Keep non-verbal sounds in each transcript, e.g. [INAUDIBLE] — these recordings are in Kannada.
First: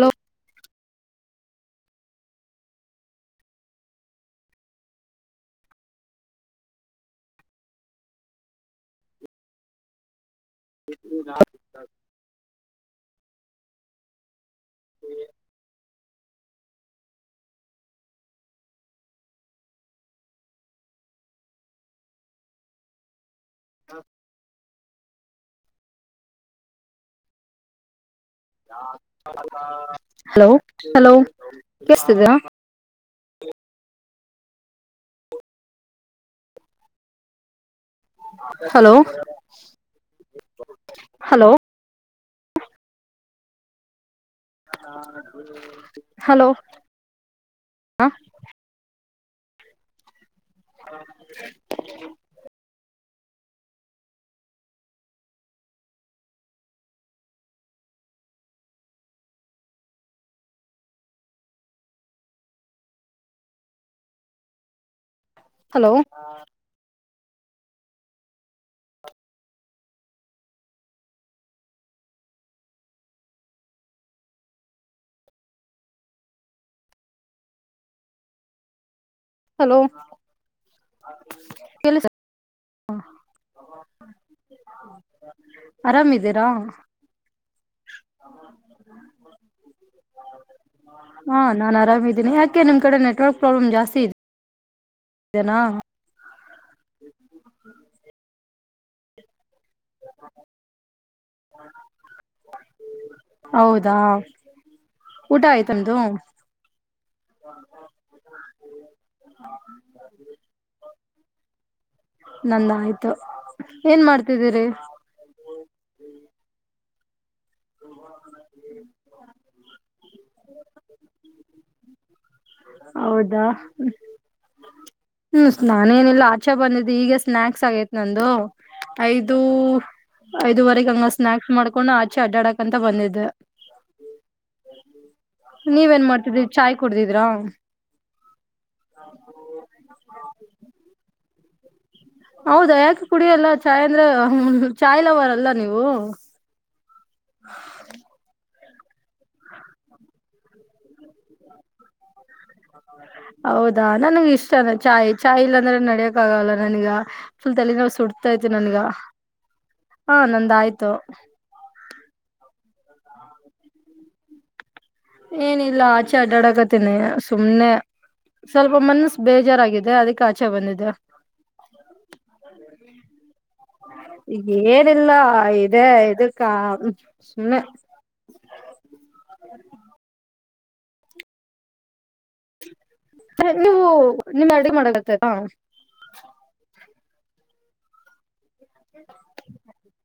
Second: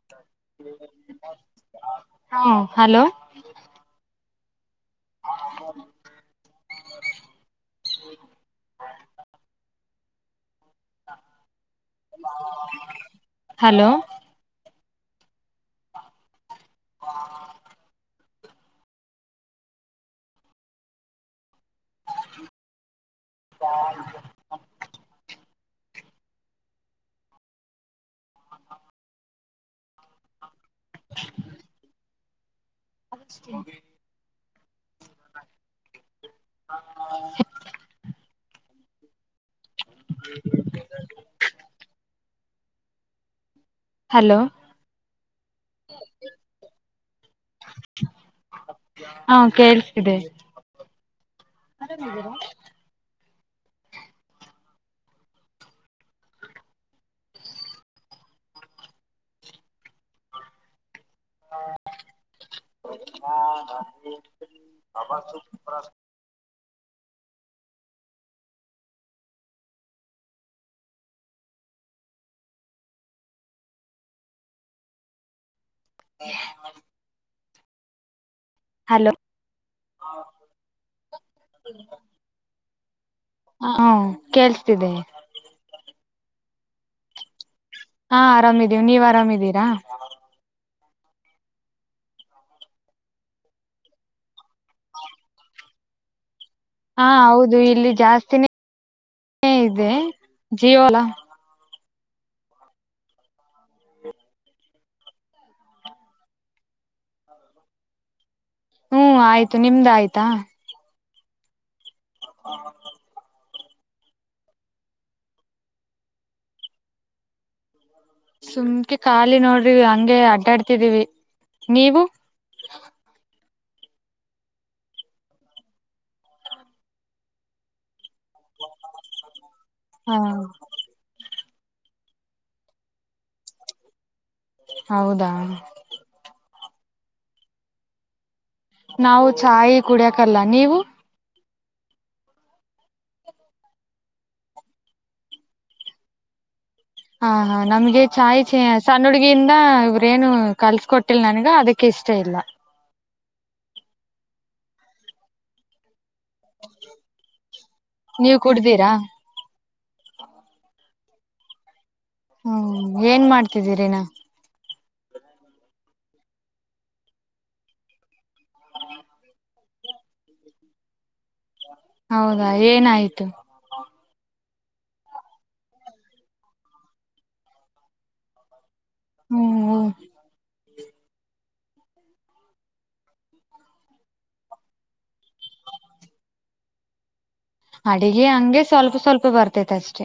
ಹಲೋ. ಹಾ hello. [INAUDIBLE] Gurunath hello. [INAUDIBLE] [INAUDIBLE] Hello hello ಕೆಳಸ್ತಿದೆಯಾ? ಅಷ್ಟೇ [INAUDIBLE] ಹಲೋ ಹಲೋ. ಹಲೋ. ಹಲೋ ಹ ಹಾ ಕೆಳಸ್ತಿದೆ. [INAUDIBLE] ಆರಾಮಿದ್ದೀರಾ? [INAUDIBLE] ಹಲೋ. [INAUDIBLE] ಹಲೋ. ಹಲೋ. ಕೇಳಿಸ್ [INAUDIBLE] [UNINTELLIGIBLE] ಹ ಹ್ಮ ಕೇಳ್ಸತಿದೆ. ಆರಾಮ ಇದೀರಾ. ಹಾ ಆರಾಮಿದೀವಿ ನೀವ ಆರಾಮ ಇದೀರಾ. ಹಾ ನಾನ ಆರಾಮ ಇದೀನಿ ಯಾಕೆ ನಿಮ್ಮ ಕಡೆ ನೆಟ್ವರ್ಕ್ ಪ್ರಾಬ್ಲಮ್ ಜಾಸ್ತಿ ಇದೆ. ನಾ. ಹಾ ಹೌದು ಇಲ್ಲಿ ಜಾಸ್ತಿನೇ ಇದೆ ಜಿಯೋ ಅಲ್ಲ. ಹೌದಾ ಊಟ ಆಯ್ತ ನಿಮ್ದು. [INAUDIBLE] [INAUDIBLE] ಹು ಆಯ್ತು ನಿಮ್ದ ಆಯ್ತಾ? ನಂದ ಆಯ್ತು ಏನ ಮಾಡ್ತಿದ್ದೀರಿ?. ಸುಮ್ಕೆ ಖಾಲಿ ನೋಡ್ರಿ ಹಂಗೆ ಅಡ್ಡಾಡ್ತಿದೀವಿ ನೀವು. ಹೌದಾ. ಹ್ಮ್ ನಾನೇನಿಲ್ಲ ಆಚೆ ಬಂದಿದ್ದು ಈಗ ಸ್ನಾಕ್ಸ್ ಆಗೇತ ನಂದು. ಐದು ಹ ಐದುವರೆಗ ಹಂಗ ಸ್ನಾಕ್ಸ್ ಮಾಡ್ಕೊಂಡ ಹಂಗ ಆಚೆ ಅಡ್ಡಾಡಕ ಅಂತ ಬಂದಿದ್ದೆ. ಹೌದಾ. ನೀವ ಏನ್ ಮಾಡ್ತಿದ್ರಿ ಚಾಯ ಕುಡದಿದ್ರಾ. ನಾವು ಚಾಯ್ ಕುಡಿಯಕಲ್ಲ ನೀವು. ಹೌದಾ ಯಾಕೆ ಕುಡಿಯೆಲ್ಲ ಚಾಯ್ ಅಂದ್ರೆ ಚಾಯ ಲವರ್ ಅಲ್ಲ ನೀವು. ಹಾ ಹಾ ನಮ್ಗೆ ಚಾಯ್ ಚ ಸಣ್ಣ ಹುಡ್ಗಿಯಿಂದ ಇವ್ರೇನು ಕಲ್ಸ ಕೊಟ್ಟಿಲ ನನ್ಗ ಅದಕ್ಕೆ ಇಷ್ಟ ಇಲ್ಲ. ಹೌದಾ ನನ್ಗೆ ಇಷ್ಟ ಚಾಯ್ ಚಾಯ್ ಇಲ್ಲಾಂದ್ರ ನಡಿಯಕ್. ಕ ಹಾಗಲ್ಲ ನನಗ ಫುಲ್ ತಲಿನೂ ನೀವ್ ಸುಡತೈತಿ ನನಗ. ಕುಡ್ದೀರಾ ಹಾ ನಂದ ಆಯ್ತು. ಹ್ಮ್ ಏನ ಮಾಡ್ತಿದ್ದೀರಿ ಇನ. ಏನಿಲ್ಲ ಆಚೆ ಅಡ್ಡಾಡಕತೇನಿ ಸುಮ್ನೆ. ಸ್ವಲ್ಪ ಮನ್ಸ ಬೇಜಾರಾಗಿದೆ ಅದಕ್ಕೆ ಆಚೆ ಬಂದಿದೆ. ಹೌದಾ ಏನಾಯ್ತು [INAUDIBLE] ಈಗ ಏನಿಲ್ಲ ಇದೆ ಇದಕ್ಕ ಸುಮ್ನೆ. ಹ್ಮ ಹ್ಮ್. ನೀವು ನಿಮ್ಮ ಅಡಗೆ ಮಾಡಕ. [UNINTELLIGIBLE] ಅಡಿಗೆ ಹಂಗೆ ಸ್ವಲ್ಪ ಸ್ವಲ್ಪ ಬರ್ತೇತಿ ಅಷ್ಟೇ.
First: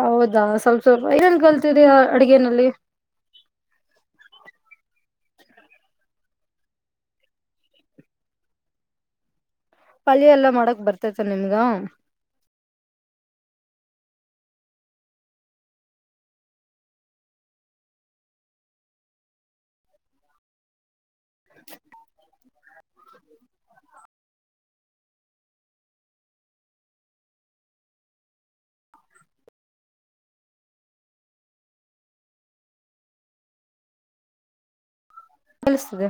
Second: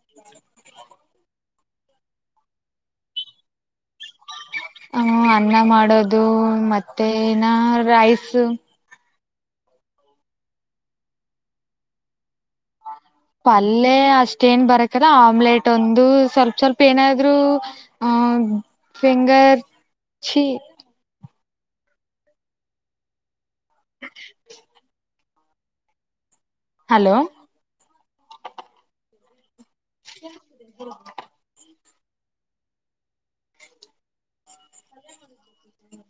ಹೌದಾ ಸ್ವಲ್ಪ ಸ್ವಲ್ಪ ಏನನ ಕಲ್ತಿದಿರಾ ಅಡಗೆನಲ್ಲಿ. ಹ ಅನ್ನ ಮಾಡೋದು ಮತ್ತೆ ನಾ ರೈಸ್. ಪಲ್ಯ ಎಲ್ಲಾ ಮಾಡಕ ಬರ್ತೈತ ನಿಮಗ. ಪಲ್ಯೆ ಅಷ್ಟೇನ ಬರಕಿಲ್ಲಾ ಆಮ್ಲೆಟ್ ಒಂದು ಸ್ವಲ್ಪ ಸ್ವಲ್ಪ ಏನಾದ್ರು. ಆ finger chi. [INAUDIBLE] [INAUDIBLE] Hello. [INAUDIBLE] [INAUDIBLE] ಅನ್ಸತ್ತದ.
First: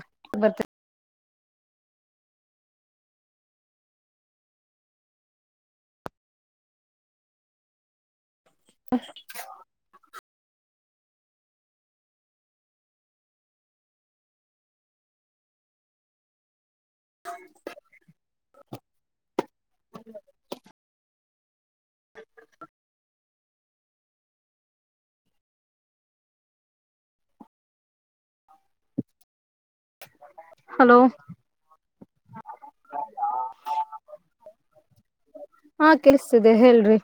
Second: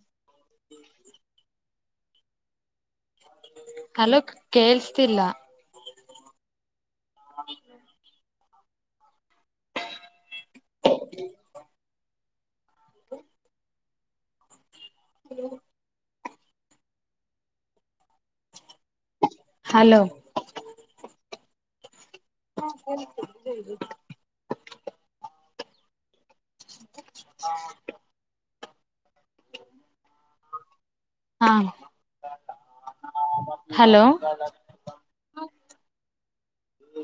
Hello ಕೇೇಳಸ್ತಿಲ್ಲ. [INAUDIBLE] [UNINTELLIGIBLE] How ಹ [UNINTELLIGIBLE] ಹ್ಮ ಹ [UNINTELLIGIBLE] ಹಲೋ ಹಾ ಹ [UNINTELLIGIBLE] ಹಲೋ ಹಾ ಹಲೋ ಹಾ ಕೆಲ್ಸ್ತಿದೆ ಹೇಳ್ರಿ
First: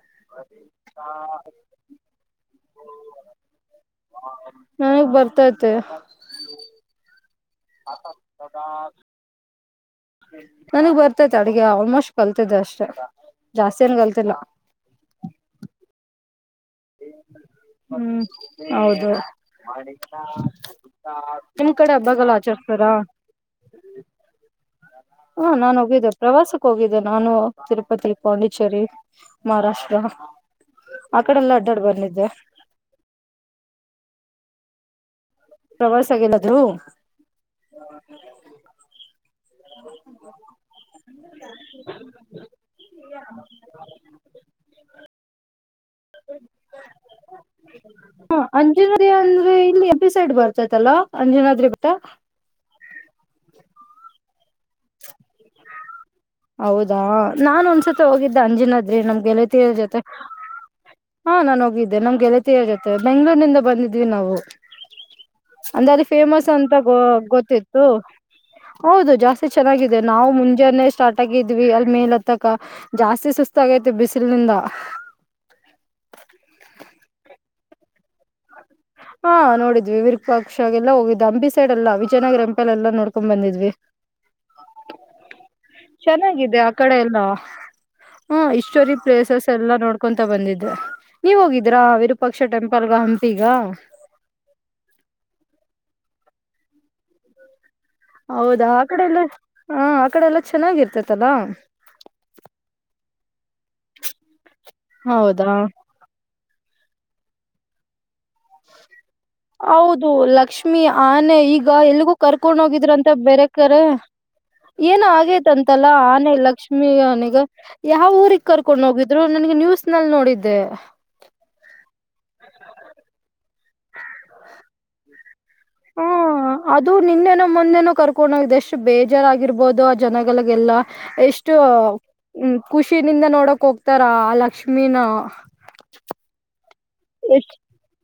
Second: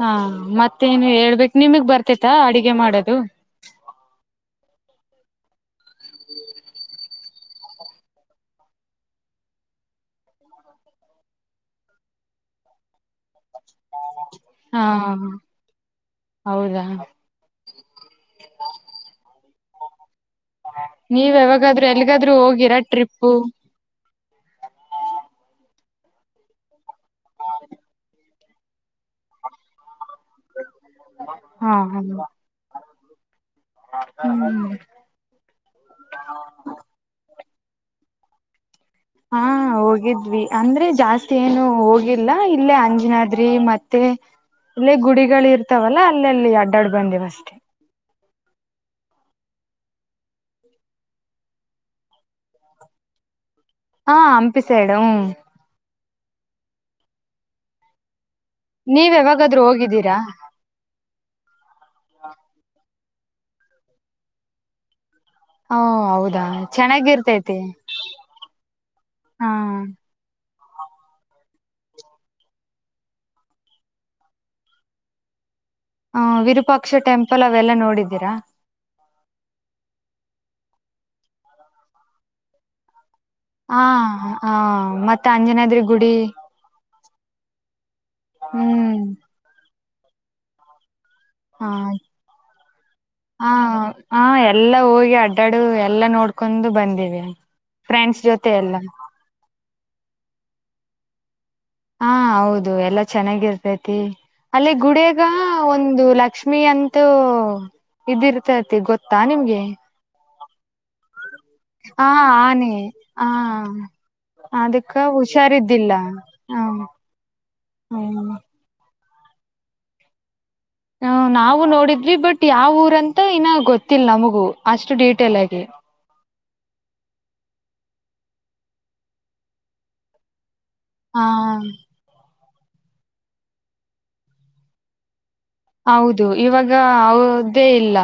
ಹಾ ಮತ್ತೇನು ಹೇಳ್ಬೇಕ ನಿಮಗ್ ಬರ್ತೆೇತ ಅಡಿಗೆ ಮಾಡೋದು ನನಗ್ ಬರ್ತೈತೆ ಹದ ನನಗ್ ಬರ್ತೈತೆ ಅಡಗೆ ಆಲ್ಮೋಸ್ಟ್ ಕಲ್ತಿದೆ ಅಷ್ಟೆ ಜಾಸ್ತಿಯನ್ ಕಲ್ತಿಲ್ಲ ಹಾ ಹಾ ಹ ಹೌದಾ ಹ್ಮ್ ಹೌದು ನೀವ್ ನಿಮ್ ಯಾವಾಗಾದ್ರೂ ಕಡೆ ಹಬ್ಬಾಗಲ್ಲ ಎಲ್ಗಾದ್ರೂ ಹೋಗಿರಾ ಆಚರಿಸತಾರಾ ಟ್ರಿಪ್ಪು ಹಾ ನಾನು ಹೋಗಿದ್ದೆ ಪ್ರವಾಸಕ್ ಹೋಗಿದ್ದೆ ನಾನು ತಿರುಪತಿ ಪಾಂಡಿಚೇರಿ ಮಹಾರಾಷ್ಟ್ರ ಆ ಕಡೆ ಎಲ್ಲ ಹಾ ಅಡ್ಡಾಡ್ ಹ ಬಂದಿದ್ದೆ ಹ್ಮ ಪ್ರವಾಸ ಆಗಲ್ಲಾದ್ರು ಹ ಹಾ ಹ [UNINTELLIGIBLE] ಹೋಗಿದ್ವಿ ಅಂದ್ರೆ ಜಾಸ್ತಿ ಏನು ಹೋಗಿಲ್ಲ ಇಲ್ಲೇ ಅಂಜನಾದ್ರಿ ಮತ್ತೆ ಅಲ್ಲೇ ಗುಡಿಗಳು ಇರ್ತಾವಲ್ಲಾ ಅಲ್ಲ ಅಲ್ಲಿ ಅಡ್ಡಾಡ್ ಬಂದಿವ್ ಅಷ್ಟೆ ಹಾ ಅಂಜನಾದ್ರಿ ಅಂದ್ರೆ ಇಲ್ಲಿ ಎ ಬಿ ಸೈಡ್ ಬರ್ತೈತಲ್ಲಾ ಅಂಜನಾದ್ರಿ ಬುಟ ಹ ಅಂಪಿಸಡು ಹ ಹೌದಾ ನಾನ ಒಂದ್ಸತಿ ಹೋಗಿದ್ದ ಅಂಜನದ್ರಿ ನೀವ್ ನಮ್ಗೆಲ್ಲ ಯಾವಾಗಾದ್ರೂ ತಿರ ಜೊತೆ ಹೋಗಿದ್ದೀರಾ ಹಾ ನಾನ್ ಹೋಗಿದ್ದೆ ನಮ್ಗೆಳತಿಯ ಜೊತೆ ಬೆಂಗ್ಗಳೂರ್ನಿಂದ ಬಂದಿದ್ವಿ ನಾವು ಹ ಅಂದೆ ಅಲ್ಲಿ ಹೌದಾ ಫೇಮಸ್ ಅಂತ ಗ ಚೆನ್ನಾಗಿರ್ತೈತಿ ಗೊತ್ತಿತ್ತು ಹೌದು ಜಾಸ್ತಿ ಹಾ ಚೆನ್ನಾಗಿದೆ ನಾವು ಮುಂಜಾನೆ ಸ್ಟಾರ್ಟ್ ಆಗಿದ್ವಿ ಅಲ್ ಮೇಲ ಹತ್ತಕ ಜಾಸ್ತಿ ಸುಸ್ತ ಆಗೈತಿ ಬಿಸಿಲನಿಂದ ಹ ವಿರೂಪಾಕ್ಷ ಟೆಂಪಲ್ ಅವೆಲ್ಲಾ ನೋಡಿದ್ದೀರಾ ಹಾ ನೋಡಿದ್ವಿ ವಿರಕ್ಪಾಕ್ಷಾಗ ಎಲ್ಲ ಹೋಗಿದ್ದ್ ಹಂ ಸೈಡ್ ಎಲ್ಲಾಜಯನಗರ ಎಂಪ ಎಲ್ಲ ನೋಡ್ಕೊಂಡ್ ಬಂದ್ವಿ ಹಾ ಹ ಮತ್ತೆ ಅಂಜನಾದ್ರಿ ಗುಡಿ ಚೆನ್ನಾಗಿದೆ ಆ ಕಡೆ ಎಲ್ಲ ಹ್ಮ ಇಸ್ಟೋರಿಕ್ ಹ್ಮ್ ಪ್ಲೇಸಸ್ ಎಲ್ಲಾ ನೋಡ್ ಹಕೊಂತ ಬಂದಿದ್ದೆ ನೀವ್ ಹ ಹೋಗಿದಿರಾ ವಿರೂಪಾಕ್ಷ ಟೆಂಪಲ್ಗ ಹಂಪಿಗ ಹಾ ಎಲ್ಲಾ ಹೋಗಿ ಅಡ್ಡಾಡು ಎಲ್ಲಾ ನೋಡ್ಕೊಂಡು ಬಂದಿವವಿ ಹೌದಾ ಆ ಕಡೆ ಎಲ್ಲ ಹ ಆ ಕಡೆ ಎಲ್ಲ ಚೆನ್ನಾಗಿರ್ತೇತಲ್ಲಾ ಹಾ ಹೌದು ಎಲ್ಲಾ ಚೆನ್ನಾಗಿರ್ತೈತಿ ಅಲ್ಲಿ ಗುಡಿಯಾಗ ಹೌದಾ ಒಂದು ಲಕ್ಷ್ಮಿ ಅಂತೂ ಇದಿರ್ ಅತಿ ಗೊತ್ತಾ ನಿಮ್ಗೆ ದು ಲಕ್ಷ್ಮಿ ಆನೆ ಈಗ ಹ ಎಲ್ಗೂ ಕರ್ಕೊಂಡ್ ಆನೆ ಹೋಗಿದ್ರ ಅಂತ ಹ ಬೇರೆಕರ್ ಅದಕ್ಕ ಏನ ಆಗೇತಂತಲ್ಲ ಹುಷಾರಿದ್ದಿಲ್ಲ ಆನೆ ಹ ಲಕ್ಷ್ಮೀ ಆನಿಗ ಯಾವ ಹ್ಮ್ ಊರಿಗ್ ಕರ್ ಕಕೊಂಡು ಹೋಗಿದ್ರು ನನ್ಗೆ ನ್ಯೂಸ್ ನಲ್ಲಿ ನೋಡಿದ್ದೆ ಹ ನಾವು ನೋಡಿದ್ವಿ ಬಟ್ ಯಾವ ಊರಂತ ಇನ್ನ ಗೊತ್ತಿಲ್ಲ ನಮಗೂ ಅಷ್ಟು ಡೀಟೇಲ್ ಆಗಿ ಹ್ಮ ಅದು ನಿನ್ನೆನೋ ಮುಂದೆನೋ ಕರ್ಕೊಂಡು ಹೋಗಿದೆ ಎಷ್ಟು ಬೇಜಾರಾಗಿರ್ಬೋದು ಆ ಜನಗಳಿಗೆಲ್ಲ ಹ ಎಷ್ಟು ಖುಷಿನಿಂದ ನೋಡಕ್ ಹೋಗ್ತಾರ ಆ ಲಕ್ಷ್ಮಿನ ಹೌದು ಇವಾಗ ಎಷ್ಟ್ ಹದೇ ಇಲ್ಲ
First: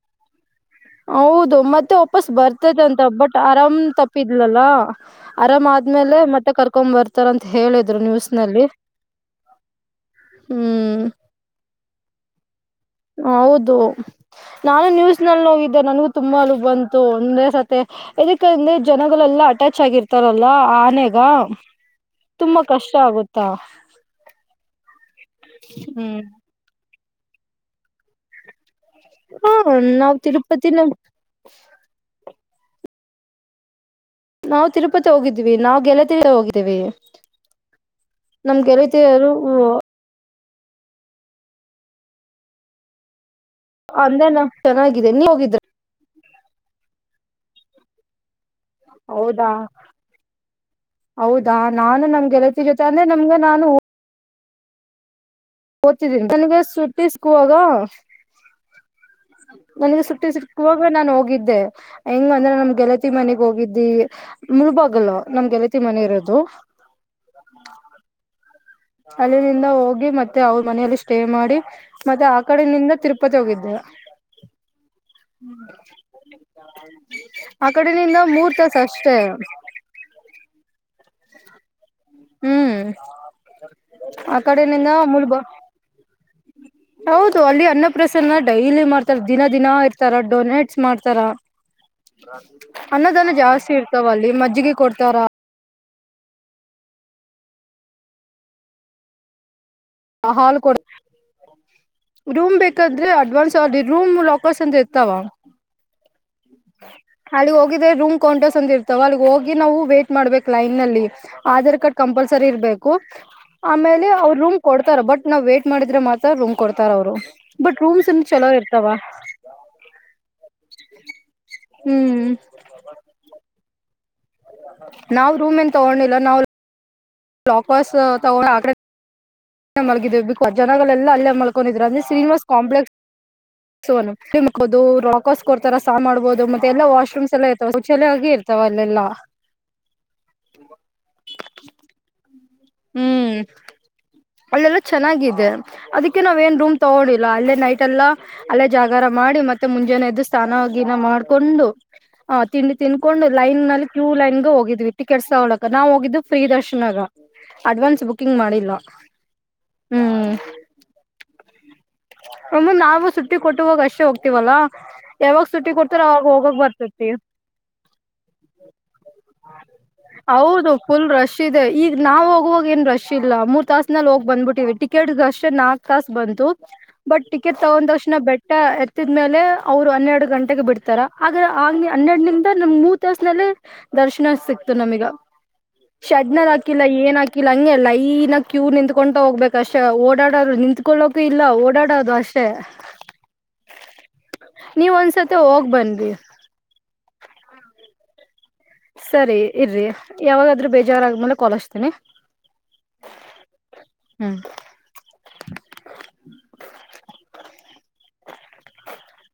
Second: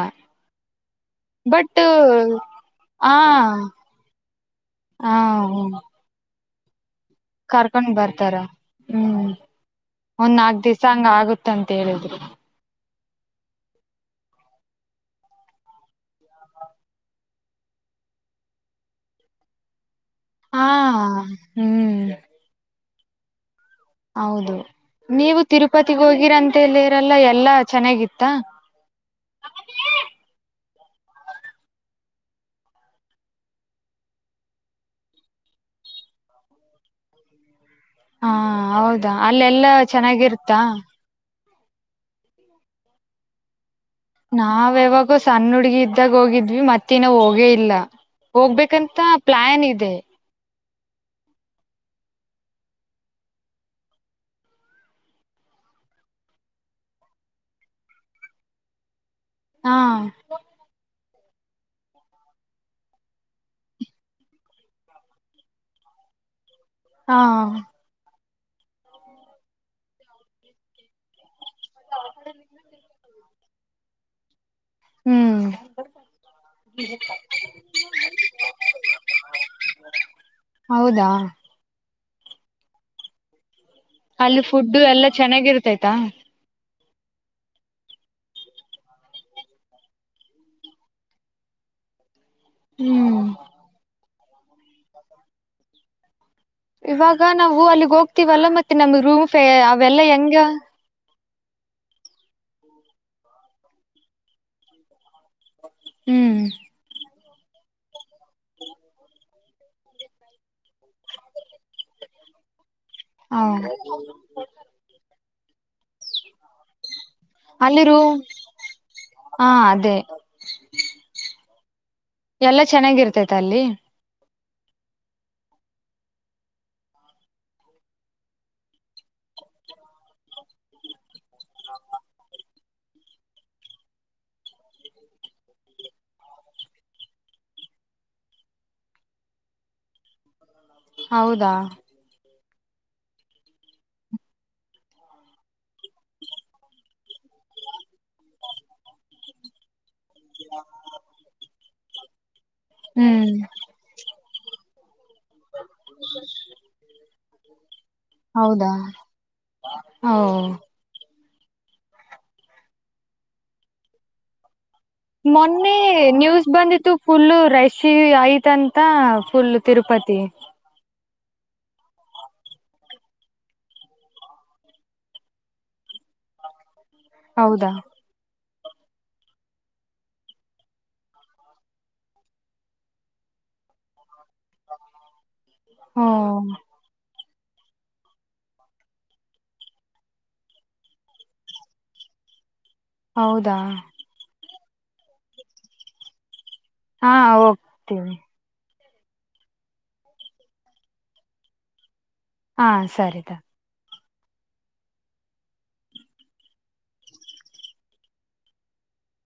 ಹೌದು ಬಟ್ ಮತ್ತೆ ವಾಪಸ್ ಬರ್ತದ ಅಂತ ಆ ಬಟ್ ಆರಾಮ್ ತಪ್ಪಿದ್ಲಲ್ಲ ಹ ಆರಾಮ್ ಆದ್ಮೇಲೆ ಮತ್ತೆ ಕರ್ಕೊ್ ಬರ್ತ ಕರ್ಕೊಂಡ್ ಬರ್ತಾರ ಹ್ಮ್ ಒಂದ್ ನಾಕ್ ದಿವಸ ಹ್ಮ್ ಹಂಗ ಆಗುತ್ತ ಅಂತ ಹೇಳಿದ್ ಹೌದು ನಾನು ನ್ಯೂಸ್ ನಲ್ಲಿ ನೋಗಿದ್ದೆ ನನಗು ತುಂಬಾ ಅಲ ಬಂತು ಒಂದೆ ಸತಿ ಇದಕ್ಕಂದ್ರೆ ಜನಗಳೆಲ್ಲಾ ಅಟ್ಯಾಚ್ ಆಗಿರ್ತಾರಲ್ಲ ಹಾ ಆನೆಗ ಹ್ಮ್ ತುಂಬಾ ಕಷ್ಟ ಆಗುತ್ತಾ ಹೌದು ನೀವು ತಿರುಪತಿಗ್ ಹೋಗಿರಂತಲ್ಲಿರೆಲ್ಲ ಎಲ್ಲಾ ಚೆನ್ನಾಗಿತ್ತ ಹಾ ನಾವ್ ತಿರುಪತಿನ ನಾವು ತಿರುಪತಿ ಹೋಗಿದ್ದೀವಿ ನಾವು ಗೆಳತಿರಿ ಹೋಗಿದ್ದೀವಿ ಹಾ ನಮ್ ಹೌದಾ ಗೆಳತಿಯರು ಅಲ್ಲೆಲ್ಲಾ ಚೆನ್ನಾಗಿರುತ್ತಾ ಅಂದ್ರೆ ನಮ್ ನಾವ ಚೆನ್ನಾಗಿದೆ ಯಾವಾಗೂ ನೀವ್ ಸಣ್ಣ ಹೋಗಿದ್ರ ಹುಡ್ಗಿ ಇದ ತ್ತಾಗ ಹೋಗಿದ್ವಿ ಮತ್ತೇನೋ ಹೋಗೇ ಇಲ್ಲ ಹೋಗ್ಬೇಕಂತ ಹೌದಾ ಪ್ಲಾನ್ ಇದೆ ಹೌದಾ ನಾನು ನಮ್ ಗೆಲತಿ ಜೊತೆ ಅಂದ್ರೆ ನಮ್ಗ್ ನಾನು ಓದ್ತಿದ್ದೀನಿ ನನಗ ಸುಟ್ಟಿ ಸಿಕ್ವಾಗ ಹಾ ನನಗೆ ಸುಟ್ಟಿ ಸಿ ಕುವಾಗ ನಾನ್ ಹೋಗಿದ್ದೆ ಹೆಂಗ ಅಂದ್ರೆ ನಮ್ ಗೆಲತಿ ಮನೆಗ್ ಹೋಗಿದ್ದೀ ಮೂಳ್ಬಾಗ್ಲೂ ನಮ್ಗೆಲತಿ ಮನೆ ಇರೋದು ಹಾ ಅಲ್ಲಿನಿಂದ ಹೋಗಿ ಮತ್ತೆ ಅವ್ರ್ ಮನೆಯಲ್ಲಿ ಸ್ಟೇ ಮಾಡಿ ಮತ್ತೆ ಆ ಕಡೆನಿಂದ ತಿರುಪತಿ ಹೋಗಿದ್ದೆ ಹ್ಮ್ ಆ ಕಡೆನಿಂದ ಮೂರ್ ತಾಸ್ ಅಷ್ಟೇ ಹೌದಾ ಹ್ಮ್ ಆ ಅಲ್ಲಿ ಫುಡ್ ಕಡಿನಿಂದ ಎಲ್ಲಾ ಮುಳಬ ಚೆನ್ನಾಗಿರ್ತೈತಾ ಹೌದು ಅಲ್ಲಿ ಅನ್ನಪ್ರಸನ್ನ ಡೈಲಿ ಮಾಡ್ತಾರ ದಿನ ದಿನ ಇರ್ತಾರ ಡೊನೇಟ್ಸ್ ಮಾಡ್ತಾರ ಹ್ಮ್ ಅನ್ನದಾನ ಜಾಸ್ತಿ ಇರ್ತವ ಅಲ್ಲಿ ಮಜ್ಜಿಗೆ ಕೊಡ್ತಾರ ಇವಾಗ ನಾವು ಅಲ್ಲಿಗ್ ಹೋಗ್ತೀವಲ್ಲ ಮತ್ತೆ ನಮ್ಗ್ ರೂಮ್ ಫೆ ಅವೆಲ್ಲ ಹೆಂಗೆ ಹಾಲ್ ಕೊಡ್ ರೂಮ್ ಬೇಕಾದ್ರೆ ಅಡ್ವಾನ್ಸ್ ಅವ್ರ್ದೆ ರೂಮ್ ಲಾಕರ್ಸ್ ಅಂದ್ರೆ ಇರ್ತವ ಹ್ಮ್ ಅಲ್ಲಿಗ್ ಹೋಗಿದೆ ರೂಮ್ ಕೌಂಟಸ್ ಅಂತ ಇರ್ತಾವ ಅಲ್ಲಿಗ್ ಹೋಗಿ ನಾವು ವೇಟ್ ಮಾಡ್ಬೇಕ ಲೈನ್ಲ್ಲಿ ಆಧಾರ್ ಕಾರ್ಡ್ ಕಂಪಲ್ಸರಿ ಇರ್ಬೇಕು ಹ ಆಮೇಲೆ ಅವ್ರೂಮ್ ಕೊಡ್ತಾರ ಬಟ್ ನಾವ್ ವೇಟ್ ಮಾಡಿದ್ರೆ ಮಾತ್ರ ರೂಮ್ ಕೊಡ್ತಾರ ಅವರು ಬಟ್ ಅಲ್ಲಿ ರೂಮ್ಸ್ ರೂಮ್ ಇಂದ ಚಲೋ ಇರ್ತವ ಹಾ ಅದೇ ಹ್ಮ್ ಎಲ್ಲಾ ಚೆನ್ನಾಗಿರ್ತೈತೆ ಅಲ್ಲಿ ನಾವ್ ರೂಮ್ಏನ್ ತಗೊಂಡಿಲ್ಲ ನಾವ್ ಲ್ಲಾಕರ್ಸ್ ಅವ ಆಗ್ರ ಮಲಗಿದೀವು ಬೇಕು ಜನಗಳಲ್ಲ ಅಲ್ಲೇ ಮಲ್ಕೊಂಡಿದ್ರ ಅ್ರ ಶ್ರೀನಿವಾಸ್ ಕಾಂಪ್ಲೆಕ್ಸ್ ಸೋ ಮ್ ಹೋದು ರಾಕರ್ಸ್ರ್ತರ ಸಾ ಮಾಡ್ಬಹುದು ಮತ್ತೆ ಎಾ ವಾಶ್ರೂಮ್ಸ್ ಎಲ್ಲ ಐತುಚೆ ಆಗಿ ತವಲ್ಲೆಲ್ಲ ಹೌದಾ ಹ್ಮ್ ಅಲ್ಲೆಲ್ಲ ಚೆನ್ನಾಗಿದೆ ಅದಕ್ಕೆ ನಾವ್ ಏನ್ ರೂಮ್ ತಗೊಂಡಿಲ್ಲ ಅಲ್ಲೇ ನೈಟ್ ಎಲ್ಲ ಅಲ್ಲೇ ಜಾಗರ ಮಾಡಿ ಮತ್ತೆ ಮುಂಜಾನೆ ಎದ್ದು ಸ ಸಾನ ಗಿನ ಮಾಡ್ಕೊಂಡು ಹ ತಿಂಡಿ ತಿನ್ಕೊಂಡು ಹ್ಮ್ ಲೈನ್ನಲ್ಲಿ ಕ್ಯೂ ಲೈನ್ ಹೋಗಿದ್ವಿ ಟಿಕೆಟ್ಸ್ ತಗೊಳ್ಳಕ ನಾವು ಹೋಗಿದ್ದ್ ಫ್ರೀ ದರ್ಶನಗ ಅಡ್ವಾನ್ಸ್ ಬುಕಿಂಗ್ ಹೌದಾ ಮಾಡಿಲ್ಲ ಓ ಹ್ಮ್ ಒಮ್ಮ ನಾವು ಸುಟ್ಟಿ ಕೊಟ್ಟವಾಗ ಅಷ್ಟೇ ಹೋಗ್ತಿವಲ್ಲಾ ಯಾವಾಗ ಮೊನ್ನೆ ಸುಟ್ಟಿ ಕೊಡ್ತಾರ ಅವಾಗ ನ್ಯೂಸ್ ಹೋಗಕ್ ಬಂದಿತ್ತು ಬರ್ತತಿ ಫುಲ್ಲು ರಶ್ ಐತಂತ ಫುಲ್ಲ್ ತಿರುಪತಿ ಹೌದು ಫುಲ್ ರಶ್ ಇದೆ ಈಗ ನಾವು ಹೋಗುವಾಗ ಏನ್ ರಶ್ ಇಲ್ಲ ಮೂರ್ ತಾಸ್ನಲ್ಲಿ ಹೋಗಿ ಬಂದ್ಬಿಟ್ಟಿವಿ ಟಿಕೆಟ್ಗಷ್ಟೆ ನಾಕ ಕಸ್ ಬಂತು ಬಟ್ ಟಿಕೆಟ್ ಹೌದಾ ತಗೊಂಡಷ್ಟ್ ಲ ಬೆಟ್ಟ ಎರ್ತ್ತಿದ್ ಮೇಲೆ ಅವ್ರು ಹನ್ನೆರಡು ಗಂಟೆಗೆ ಬಿಡ್ತಾರ ಆಗ ಆಗ್ನ್ ಹನ್ನೆರಡ್ನಿಂದ ನಮ್ ಮೂ ಸ್ನಲ್ಲ ದರ್ಶನ ಸಿಕ್ತು ನಮೀಗ ಶಡ್ನ ಹಾಕಿ ಹ್ಮ ಹಾಕಿಲ್ಲ ಏನ್ ಹಾಕಿಲ್ಲ ಹಂಗೆ ಲೈನ ಕ್ಯೂ ನಿತ್ಕೊತಾ ಹೋಗ್ಬೇಕ ಅಷ್ಟೆ ಓಡಾಡೋ್ರು ನಿಂತ್ಕೊಳ್ಳಕ್ ಇಲ್ಲ ಓಡಾಡೋದು ಅಷ್ಟೇ ಹೌದಾ ನೀವ ಒಂದ್ಸತಿ ಹೋಗ್ ಬನ್ಿ ಹಾ ಹೋಗ್ತೇವಿ ಸರಿ ಇರ್ರಿ ಯಾವಾಗಾದ್ರೂ ಬೇಜಾರಾದ್ಮೇಲೆ ಕೋಲಸ್್ತೇನಿ ಹಾ ಸರಿ ಹ್ಮ್